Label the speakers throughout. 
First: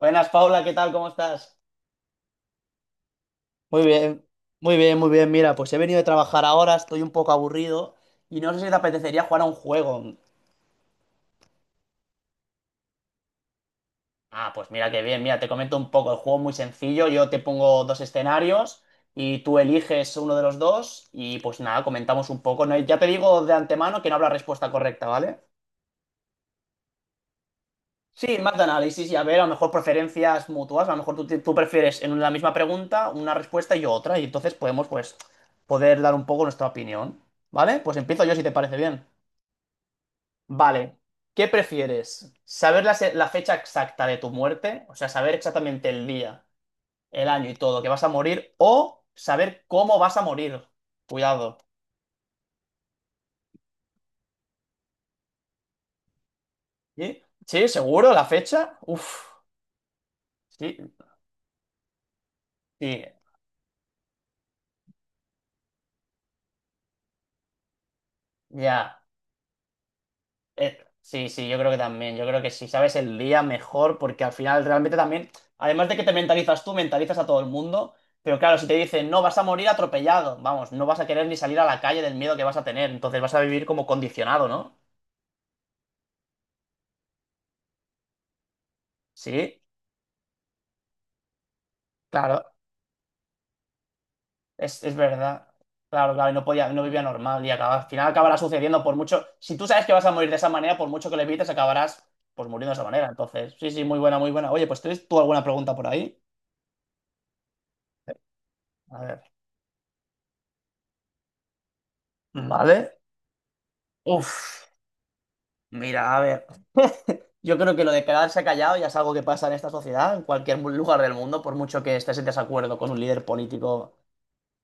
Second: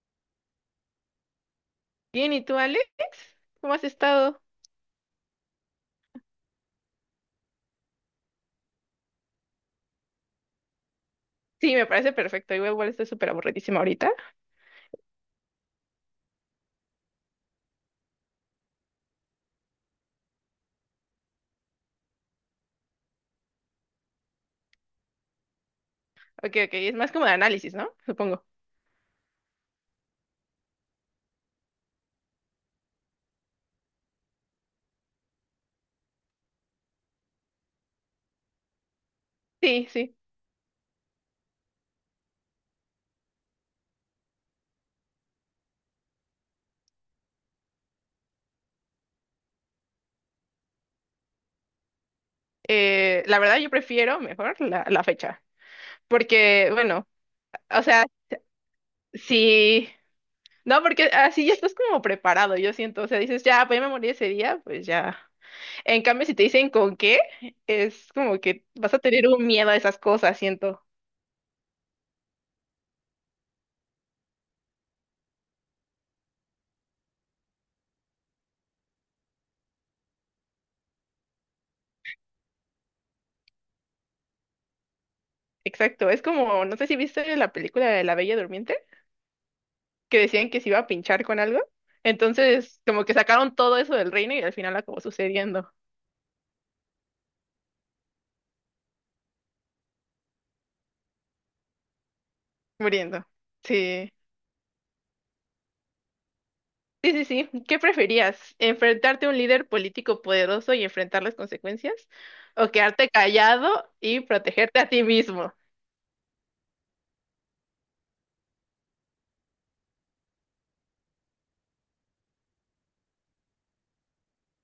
Speaker 1: Buenas, Paula, ¿qué tal? ¿Cómo estás?
Speaker 2: Bien, ¿y tú, Alex? ¿Cómo has
Speaker 1: Muy bien,
Speaker 2: estado?
Speaker 1: muy bien, muy bien. Mira, pues he venido de trabajar ahora, estoy un poco aburrido y no sé si te apetecería jugar a un juego.
Speaker 2: Sí, me parece perfecto. Igual, igual estoy súper aburridísima ahorita.
Speaker 1: Ah, pues mira qué bien, mira, te comento un poco, el juego es muy sencillo, yo te pongo dos escenarios y tú eliges uno de los dos y pues nada, comentamos un poco. No hay- Ya te digo de antemano que no habrá respuesta correcta, ¿vale?
Speaker 2: Ok, ok, es más como de análisis, ¿no?
Speaker 1: Sí,
Speaker 2: Supongo.
Speaker 1: más de análisis y a ver, a lo mejor preferencias mutuas, a lo mejor tú prefieres en la misma pregunta una respuesta y yo otra, y entonces podemos pues poder dar un poco nuestra opinión, ¿vale? Pues empiezo yo si te parece bien.
Speaker 2: Sí, sí.
Speaker 1: Vale, ¿qué prefieres? ¿Saber la fecha exacta de tu muerte? O sea, saber exactamente el día, el año y todo que vas a morir, o saber cómo vas a morir. Cuidado.
Speaker 2: La verdad, yo prefiero mejor la fecha, porque, bueno,
Speaker 1: ¿Sí? ¿Sí?
Speaker 2: o sea,
Speaker 1: ¿Seguro? ¿La fecha? Uf,
Speaker 2: si
Speaker 1: sí,
Speaker 2: no, porque así ya estás como preparado, yo siento,
Speaker 1: sí,
Speaker 2: o sea, dices, ya, pues ya me morí ese día, pues ya. En cambio, si te dicen con qué, es como que vas a
Speaker 1: ya.
Speaker 2: tener un miedo a esas cosas, siento.
Speaker 1: Sí, sí, yo creo que también. Yo creo que si sabes el día mejor, porque al final realmente también, además de que te mentalizas tú, mentalizas a todo el mundo. Pero claro, si te dicen, no, vas a morir atropellado, vamos, no vas a querer ni salir a la calle del miedo que vas a tener. Entonces vas a vivir como condicionado, ¿no?
Speaker 2: Exacto, es como, no sé si viste la película de La Bella Durmiente,
Speaker 1: Sí,
Speaker 2: que decían que se iba a pinchar con algo,
Speaker 1: claro,
Speaker 2: entonces como que sacaron todo eso del reino y al final
Speaker 1: es
Speaker 2: acabó
Speaker 1: verdad.
Speaker 2: sucediendo,
Speaker 1: Claro, claro, y no podía, no vivía normal y acaba, al final acabará sucediendo por mucho. Si tú sabes que vas a morir de esa manera, por mucho que le evites, acabarás pues muriendo de esa manera.
Speaker 2: muriendo.
Speaker 1: Entonces, sí, sí, muy
Speaker 2: Sí.
Speaker 1: buena, muy buena. Oye, pues ¿tienes tú alguna pregunta por ahí?
Speaker 2: Sí, sí, sí. ¿Qué preferías?
Speaker 1: A ver.
Speaker 2: ¿Enfrentarte a un líder político poderoso y enfrentar las consecuencias? ¿O
Speaker 1: Vale.
Speaker 2: quedarte callado y
Speaker 1: Uf.
Speaker 2: protegerte a ti mismo?
Speaker 1: Mira, a ver, yo creo que lo de quedarse callado ya es algo que pasa en esta sociedad, en cualquier lugar del mundo, por mucho que estés en desacuerdo con un líder político.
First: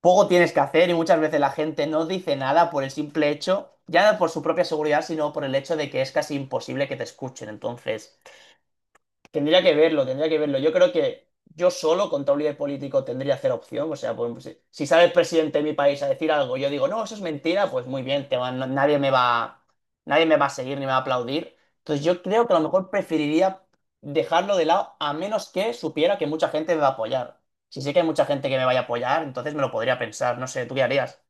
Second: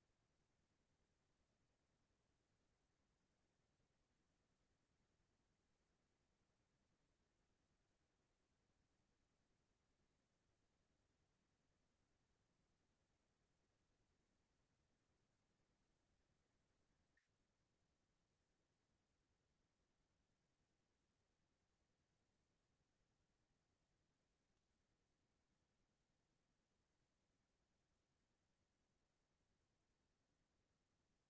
Speaker 1: Poco tienes que hacer y muchas veces la gente no dice nada por el simple hecho, ya no por su propia seguridad, sino por el hecho de que es casi imposible que te escuchen. Entonces, tendría que verlo, tendría que verlo. Yo creo que yo solo contra un líder político tendría cero opción. O sea, pues, si sale el presidente de mi país a decir algo, yo digo, no, eso es mentira, pues muy bien, te va- no- nadie me va, nadie me va a seguir ni me va a aplaudir. Entonces yo creo que a lo mejor preferiría dejarlo de lado a menos que supiera que mucha gente me va a apoyar. Si sé que hay mucha gente que me vaya a apoyar, entonces me lo podría pensar. No sé, ¿tú qué harías?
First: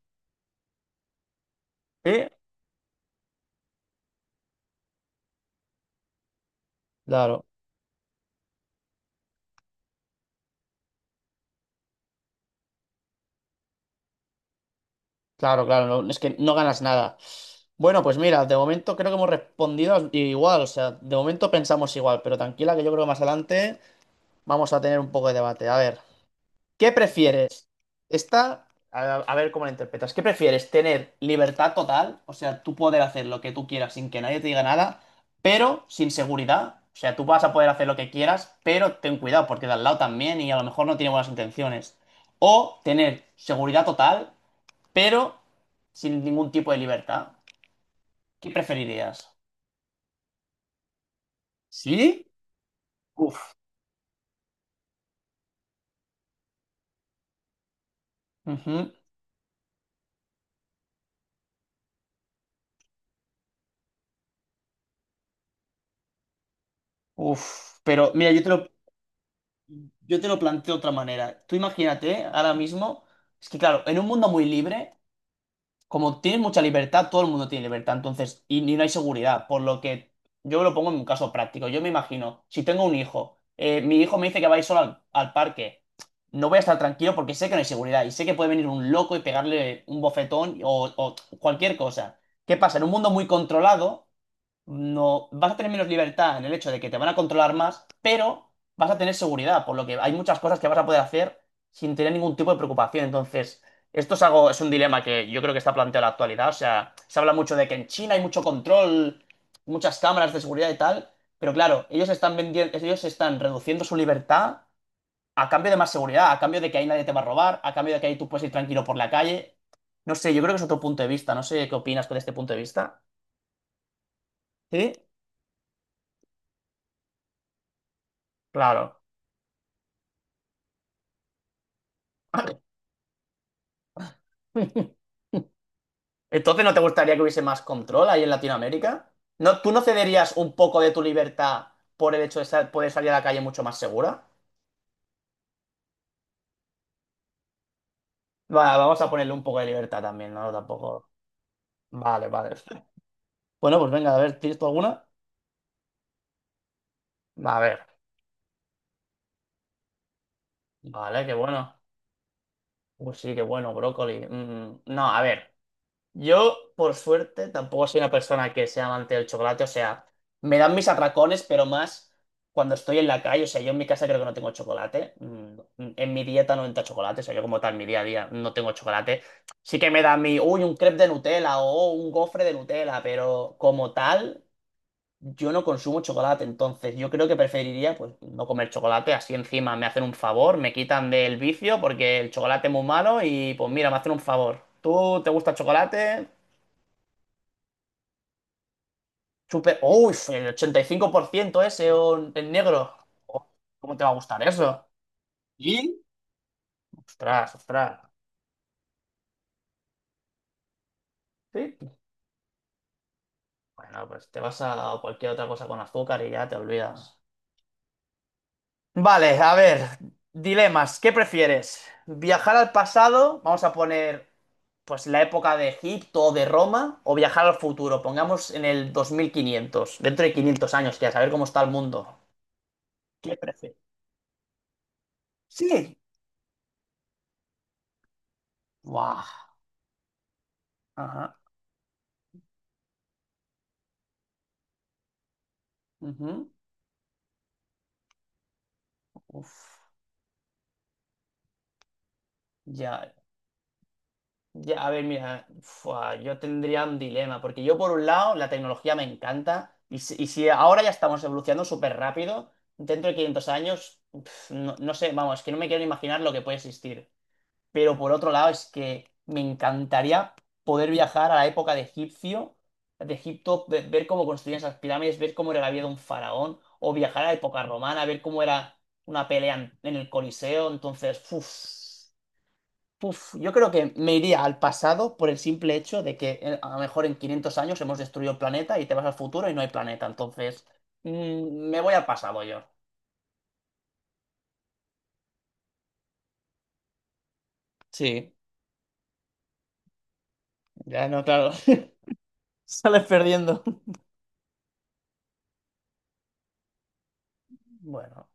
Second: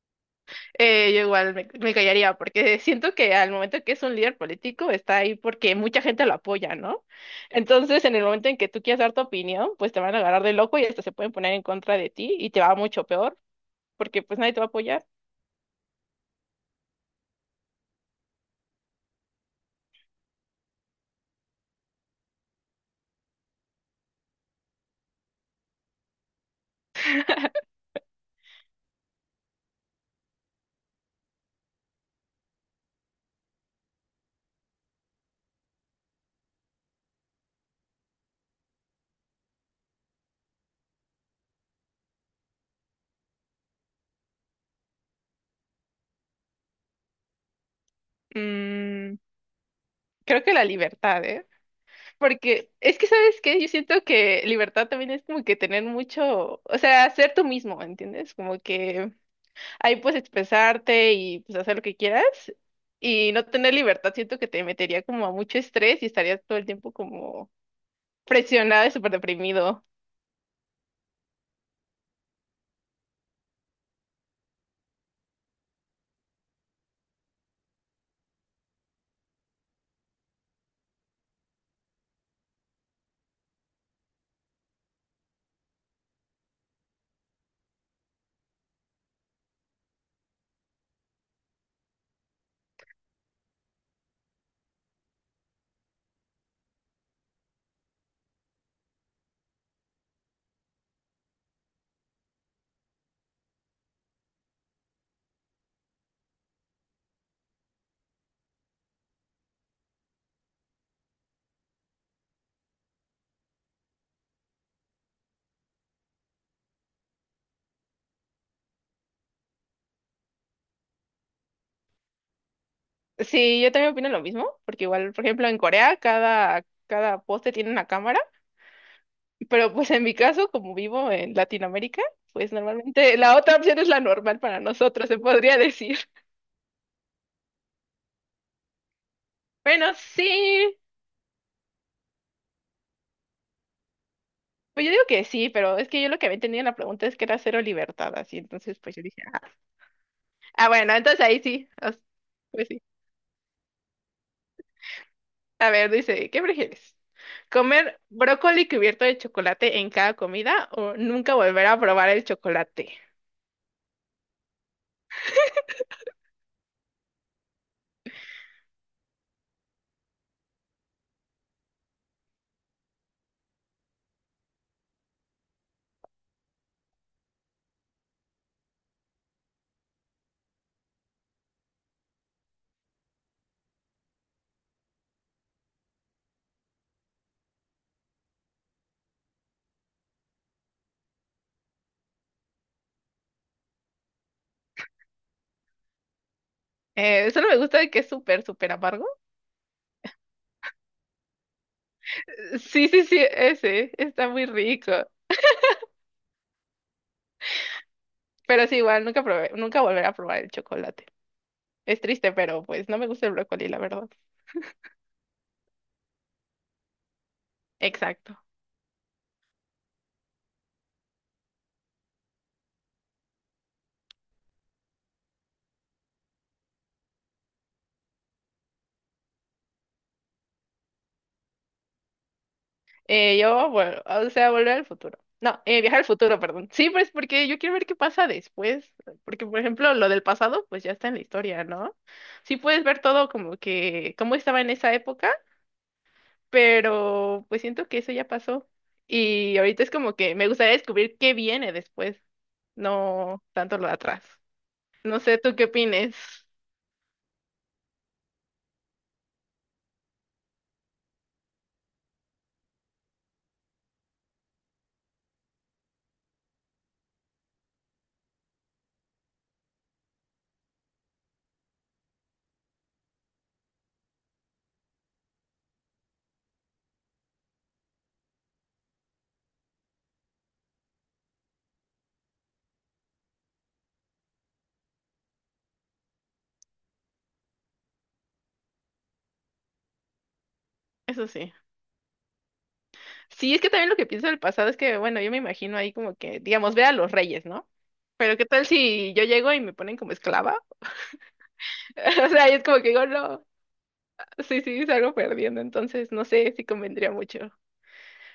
Speaker 2: Yo igual me
Speaker 1: Sí.
Speaker 2: callaría porque siento que al momento que es un líder político está ahí porque mucha gente lo apoya, ¿no?
Speaker 1: Claro.
Speaker 2: Entonces, en el momento en que tú quieras dar tu opinión, pues te van a agarrar de loco y hasta se pueden poner en contra de ti y te va mucho peor porque pues nadie te va a apoyar.
Speaker 1: Claro, claro, es que no ganas nada. Bueno, pues mira, de momento creo que hemos respondido igual, o sea, de momento pensamos igual, pero tranquila que yo creo que más adelante vamos a tener un poco de debate. A ver, ¿qué prefieres? Esta, a ver cómo la interpretas. ¿Qué prefieres? ¿Tener libertad total? O sea, tú poder hacer lo que tú quieras sin que nadie te diga nada, pero sin seguridad. O sea, tú vas a poder hacer lo que quieras, pero ten cuidado porque de al lado también y a lo mejor no tiene buenas intenciones. O tener seguridad total pero sin ningún tipo de libertad. ¿Qué
Speaker 2: Mm,
Speaker 1: preferirías?
Speaker 2: creo que la libertad, ¿eh?
Speaker 1: ¿Sí?
Speaker 2: Porque es que,
Speaker 1: Uf,
Speaker 2: ¿sabes qué? Yo siento que libertad también es como que tener mucho, o sea, ser tú mismo, ¿entiendes? Como
Speaker 1: ujú,
Speaker 2: que ahí puedes expresarte y pues hacer lo que quieras. Y no tener libertad siento que te metería como a mucho estrés y estarías todo el tiempo como
Speaker 1: uf. Pero mira,
Speaker 2: presionado y súper deprimido.
Speaker 1: yo te lo planteo de otra manera. Tú imagínate ahora mismo, es que claro, en un mundo muy libre, como tienes mucha libertad, todo el mundo tiene libertad, entonces, y no hay seguridad, por lo que yo lo pongo en un caso práctico. Yo me imagino, si tengo un hijo, mi hijo me dice que va a ir solo al parque, no voy a estar tranquilo porque sé que no hay seguridad y sé que puede venir un loco y pegarle un bofetón o cualquier cosa. ¿Qué pasa? En un mundo muy controlado no vas a tener menos libertad en el hecho de que te van a controlar más, pero vas a tener seguridad, por lo que hay muchas cosas que vas a poder hacer sin tener ningún tipo de preocupación. Entonces, esto es algo, es un dilema que yo creo que está planteado en la actualidad. O sea, se habla mucho de que en China hay mucho control, muchas cámaras de seguridad y tal, pero claro, ellos están vendiendo, ellos están reduciendo su libertad a cambio de más seguridad, a cambio de que ahí nadie te va a robar, a cambio de que ahí tú puedes ir tranquilo por la calle. No sé, yo creo que es otro punto de vista. No sé qué opinas con este punto de vista.
Speaker 2: Sí, yo también opino lo mismo, porque
Speaker 1: Sí,
Speaker 2: igual, por ejemplo, en Corea cada poste tiene una cámara,
Speaker 1: claro.
Speaker 2: pero pues en mi caso, como vivo en Latinoamérica, pues normalmente la otra opción es la normal para nosotros, se podría decir.
Speaker 1: Entonces, ¿no te gustaría que hubiese más control ahí en Latinoamérica? ¿No, tú no
Speaker 2: Bueno,
Speaker 1: cederías un
Speaker 2: sí,
Speaker 1: poco de tu libertad por el hecho de poder salir a la calle mucho más segura?
Speaker 2: pues yo digo que sí, pero es que yo lo que había entendido en la pregunta es que era cero libertad, así,
Speaker 1: Va,
Speaker 2: entonces pues
Speaker 1: vamos
Speaker 2: yo
Speaker 1: a
Speaker 2: dije,
Speaker 1: ponerle
Speaker 2: ah,
Speaker 1: un poco de libertad también, ¿no?
Speaker 2: ah, bueno,
Speaker 1: Tampoco.
Speaker 2: entonces ahí sí, as-
Speaker 1: Vale, vale.
Speaker 2: pues sí.
Speaker 1: Bueno, pues venga, a ver, ¿tienes tú alguna?
Speaker 2: A ver, dice, ¿qué prefieres?
Speaker 1: A ver.
Speaker 2: ¿Comer brócoli cubierto de chocolate en cada comida o
Speaker 1: Vale, qué
Speaker 2: nunca volver
Speaker 1: bueno.
Speaker 2: a probar el chocolate?
Speaker 1: Pues sí, qué bueno, brócoli. Mm, no, a ver. Yo, por suerte, tampoco soy una persona que sea amante del chocolate. O sea, me dan mis atracones, pero más cuando estoy en la calle. O sea, yo en mi casa creo que no tengo chocolate. En mi dieta no entra chocolate. O sea, yo como tal, mi día a día no tengo chocolate. Sí que me da mi, uy, un crepe de Nutella o un gofre de Nutella, pero como tal, yo no consumo chocolate. Entonces, yo creo que preferiría, pues, no comer chocolate. Así encima me hacen un favor, me quitan del vicio porque el chocolate es muy malo y, pues, mira, me hacen un favor. ¿Tú te gusta el chocolate?
Speaker 2: Solo me gusta de que es súper, súper amargo.
Speaker 1: Super, uy, el 85% ese o en
Speaker 2: Sí,
Speaker 1: negro.
Speaker 2: sí, sí,
Speaker 1: Oh,
Speaker 2: ese,
Speaker 1: ¿cómo te va a
Speaker 2: está
Speaker 1: gustar
Speaker 2: muy
Speaker 1: eso?
Speaker 2: rico,
Speaker 1: Ostras, ostras.
Speaker 2: pero sí, igual, nunca probé, nunca volver a probar el chocolate.
Speaker 1: Sí.
Speaker 2: Es triste, pero pues no me gusta el brócoli, la
Speaker 1: Bueno,
Speaker 2: verdad.
Speaker 1: pues te vas a cualquier otra cosa con azúcar y ya te olvidas.
Speaker 2: Exacto.
Speaker 1: Vale, a ver, dilemas. ¿Qué prefieres? ¿Viajar al pasado? Vamos a poner, pues, la época de Egipto o de Roma, o viajar al futuro, pongamos en el 2500 dentro de 500 años, que a saber cómo está el mundo. ¿Qué
Speaker 2: Yo,
Speaker 1: prefieres?
Speaker 2: bueno, ah, o sea, volver al futuro. No,
Speaker 1: Sí.
Speaker 2: viajar al futuro, perdón. Sí, pues porque yo quiero ver qué pasa después.
Speaker 1: Buah.
Speaker 2: Porque, por ejemplo, lo del pasado, pues ya está en la
Speaker 1: Ajá.
Speaker 2: historia, ¿no? Sí puedes ver todo como que, cómo estaba en esa época,
Speaker 1: Ujú.
Speaker 2: pero pues siento que eso ya pasó. Y
Speaker 1: Uf.
Speaker 2: ahorita es como que me gustaría descubrir qué viene después,
Speaker 1: Ya.
Speaker 2: no tanto lo de atrás.
Speaker 1: Ya, a ver,
Speaker 2: No sé,
Speaker 1: mira,
Speaker 2: ¿tú qué
Speaker 1: fua,
Speaker 2: opines?
Speaker 1: yo tendría un dilema, porque yo por un lado la tecnología me encanta, y si ahora ya estamos evolucionando súper rápido, dentro de 500 años, pf, no, no sé, vamos, es que no me quiero ni imaginar lo que puede existir. Pero por otro lado es que me encantaría poder viajar a la época de Egipcio, de Egipto, ver cómo construían esas pirámides, ver cómo era la vida de un faraón, o viajar a la época romana, ver cómo era una pelea en el Coliseo, entonces, uff. Uf, yo creo que me iría al pasado por el simple hecho de que a lo mejor en 500 años hemos destruido el planeta y te vas al futuro y no hay planeta. Entonces,
Speaker 2: Eso sí.
Speaker 1: mm, me voy al pasado yo.
Speaker 2: Sí, es que también lo que pienso del pasado es que, bueno, yo me imagino ahí como que, digamos, ve a los reyes, ¿no?
Speaker 1: Sí,
Speaker 2: Pero ¿qué tal si yo llego y me ponen como esclava?
Speaker 1: ya no, claro.
Speaker 2: O sea, es como que
Speaker 1: Sales
Speaker 2: digo, no,
Speaker 1: perdiendo.
Speaker 2: sí, sí, salgo perdiendo, entonces no sé si convendría mucho.
Speaker 1: Bueno,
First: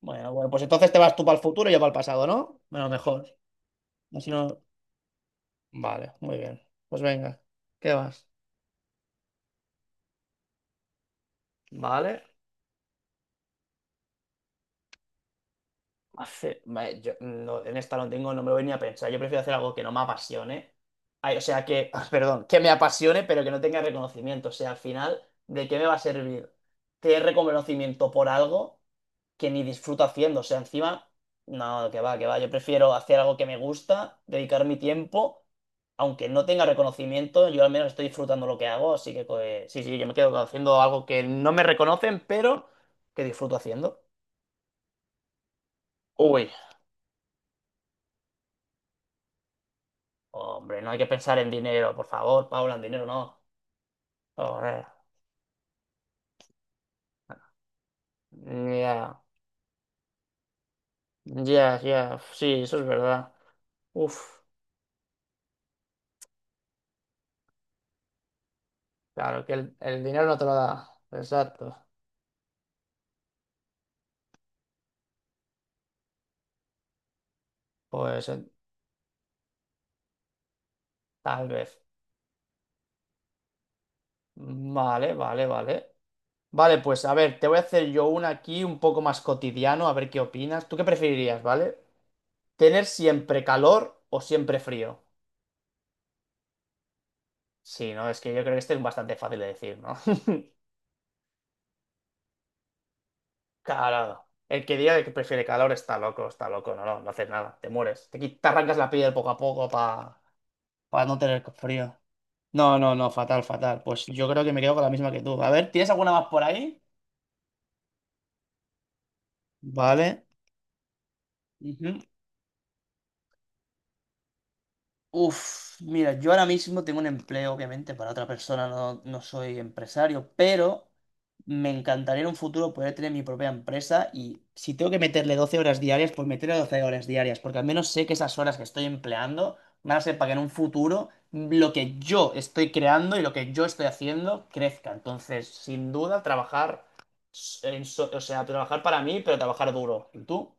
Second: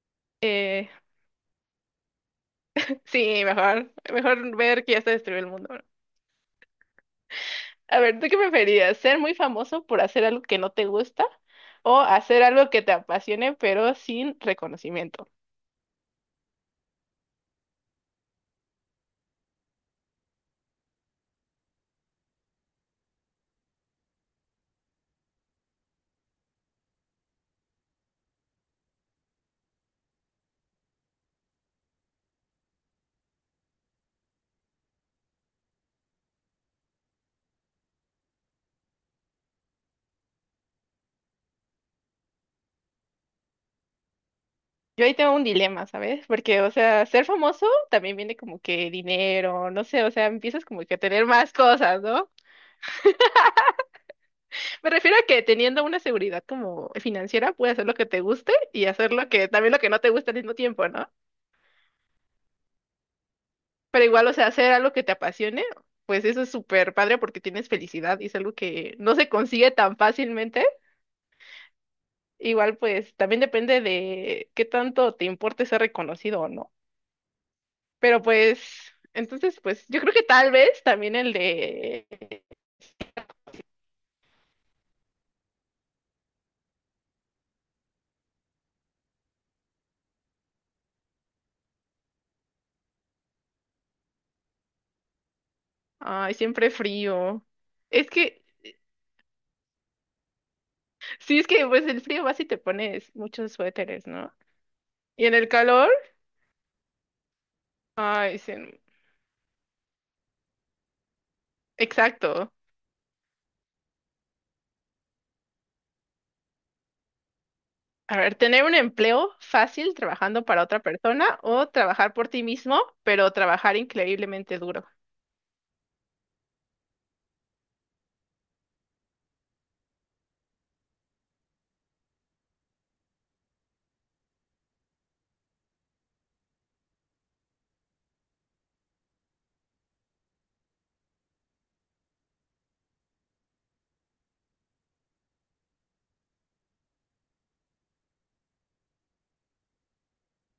Speaker 1: bueno, bueno, pues
Speaker 2: Eh,
Speaker 1: entonces te vas tú para el futuro y yo para el pasado, ¿no? Bueno, mejor.
Speaker 2: sí, mejor,
Speaker 1: Así
Speaker 2: mejor
Speaker 1: no.
Speaker 2: ver que ya se destruyó el mundo, ¿no?
Speaker 1: Vale, muy bien. Pues venga, ¿qué
Speaker 2: A ver,
Speaker 1: vas?
Speaker 2: ¿tú qué preferías? ¿Ser muy famoso por hacer algo que no te gusta o
Speaker 1: Vale.
Speaker 2: hacer algo que te apasione pero sin reconocimiento?
Speaker 1: Hace- me- yo no- En esta no tengo, no me lo voy ni a pensar. Yo prefiero hacer algo que no me apasione. Ay, o sea, que, perdón, que me apasione, pero que no tenga reconocimiento. O sea, al final, ¿de qué me va a servir tener reconocimiento por algo que ni disfruto haciendo? O sea, encima, no, que va, que va. Yo prefiero hacer algo que me gusta, dedicar mi tiempo, aunque no tenga reconocimiento, yo al menos estoy disfrutando lo que hago. Así que, pues, sí, sí, yo me quedo haciendo algo que no me reconocen, pero que disfruto haciendo.
Speaker 2: Yo ahí tengo un dilema, ¿sabes?
Speaker 1: Uy,
Speaker 2: Porque, o sea, ser famoso también viene como que dinero, no sé, o sea, empiezas
Speaker 1: hombre,
Speaker 2: como
Speaker 1: no
Speaker 2: que
Speaker 1: hay
Speaker 2: a
Speaker 1: que
Speaker 2: tener
Speaker 1: pensar en
Speaker 2: más
Speaker 1: dinero,
Speaker 2: cosas,
Speaker 1: por
Speaker 2: ¿no?
Speaker 1: favor, Paula, en dinero no. Joder.
Speaker 2: Me refiero a que teniendo una seguridad como financiera, puedes hacer lo que te guste y hacer
Speaker 1: Ya,
Speaker 2: lo que, también lo que no te gusta al mismo tiempo, ¿no?
Speaker 1: ya, ya. Sí, eso es verdad.
Speaker 2: Pero
Speaker 1: Uf,
Speaker 2: igual, o sea, hacer algo que te apasione, pues eso es súper padre porque tienes felicidad y es algo que no se
Speaker 1: claro, que
Speaker 2: consigue tan
Speaker 1: el dinero no te lo
Speaker 2: fácilmente.
Speaker 1: da. Exacto.
Speaker 2: Igual, pues, también depende de qué tanto te importe ser reconocido o no. Pero
Speaker 1: Pues
Speaker 2: pues, entonces, pues yo creo que tal vez también el
Speaker 1: tal vez.
Speaker 2: de.
Speaker 1: Vale, vale, vale. Vale, pues a ver, te voy a hacer yo una aquí un poco más cotidiano, a ver qué opinas. ¿Tú qué preferirías, vale? ¿Tener siempre calor o siempre frío?
Speaker 2: Ay, siempre frío.
Speaker 1: Sí, no,
Speaker 2: Es
Speaker 1: es que yo
Speaker 2: que,
Speaker 1: creo que este es bastante fácil de decir, ¿no?
Speaker 2: sí, es que pues el frío vas y te pones muchos suéteres,
Speaker 1: Claro.
Speaker 2: ¿no?
Speaker 1: El que diga que
Speaker 2: Y en
Speaker 1: prefiere
Speaker 2: el
Speaker 1: calor
Speaker 2: calor,
Speaker 1: está loco, no, no, no haces nada, te mueres.
Speaker 2: ay,
Speaker 1: Te
Speaker 2: sí,
Speaker 1: arrancas la piel poco a poco para no tener frío.
Speaker 2: exacto.
Speaker 1: No, no, no, fatal, fatal. Pues yo creo que me quedo con la misma que tú. A ver, ¿tienes alguna más por ahí?
Speaker 2: A ver, tener un empleo fácil
Speaker 1: Vale.
Speaker 2: trabajando para otra persona o
Speaker 1: Ujú.
Speaker 2: trabajar por ti mismo, pero trabajar increíblemente duro.
Speaker 1: Uf, mira, yo ahora mismo tengo un empleo, obviamente, para otra persona, no, no soy empresario, pero me encantaría en un futuro poder tener mi propia empresa y si tengo que meterle 12 horas diarias, pues meterle 12 horas diarias, porque al menos sé que esas horas que estoy empleando van a ser para que en un futuro lo que yo estoy creando y lo que yo estoy haciendo crezca. Entonces, sin duda, trabajar, o sea, trabajar para mí, pero trabajar duro. ¿Y tú?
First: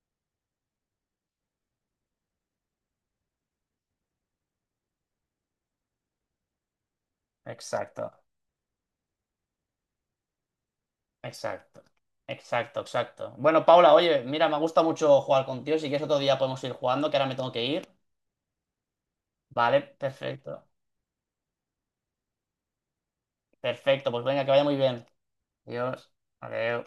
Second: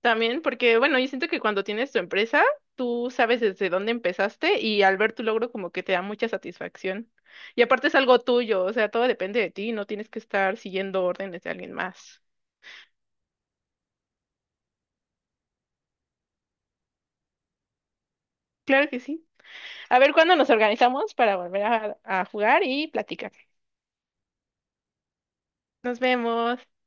Speaker 2: También porque, bueno, yo siento que cuando tienes tu empresa, tú sabes desde dónde empezaste y al ver tu logro como que te da mucha satisfacción. Y aparte es
Speaker 1: Exacto.
Speaker 2: algo tuyo, o sea, todo depende de ti, no tienes que estar siguiendo órdenes de alguien
Speaker 1: Exacto,
Speaker 2: más.
Speaker 1: exacto, exacto. Bueno, Paula, oye, mira, me gusta mucho jugar contigo. Si quieres otro día podemos ir jugando, que ahora me tengo que ir.
Speaker 2: Claro que sí.
Speaker 1: Vale,
Speaker 2: A ver cuándo nos
Speaker 1: perfecto.
Speaker 2: organizamos para volver a jugar y platicar.
Speaker 1: Perfecto, pues venga, que vaya muy bien.
Speaker 2: Nos
Speaker 1: Adiós.
Speaker 2: vemos.
Speaker 1: Adiós.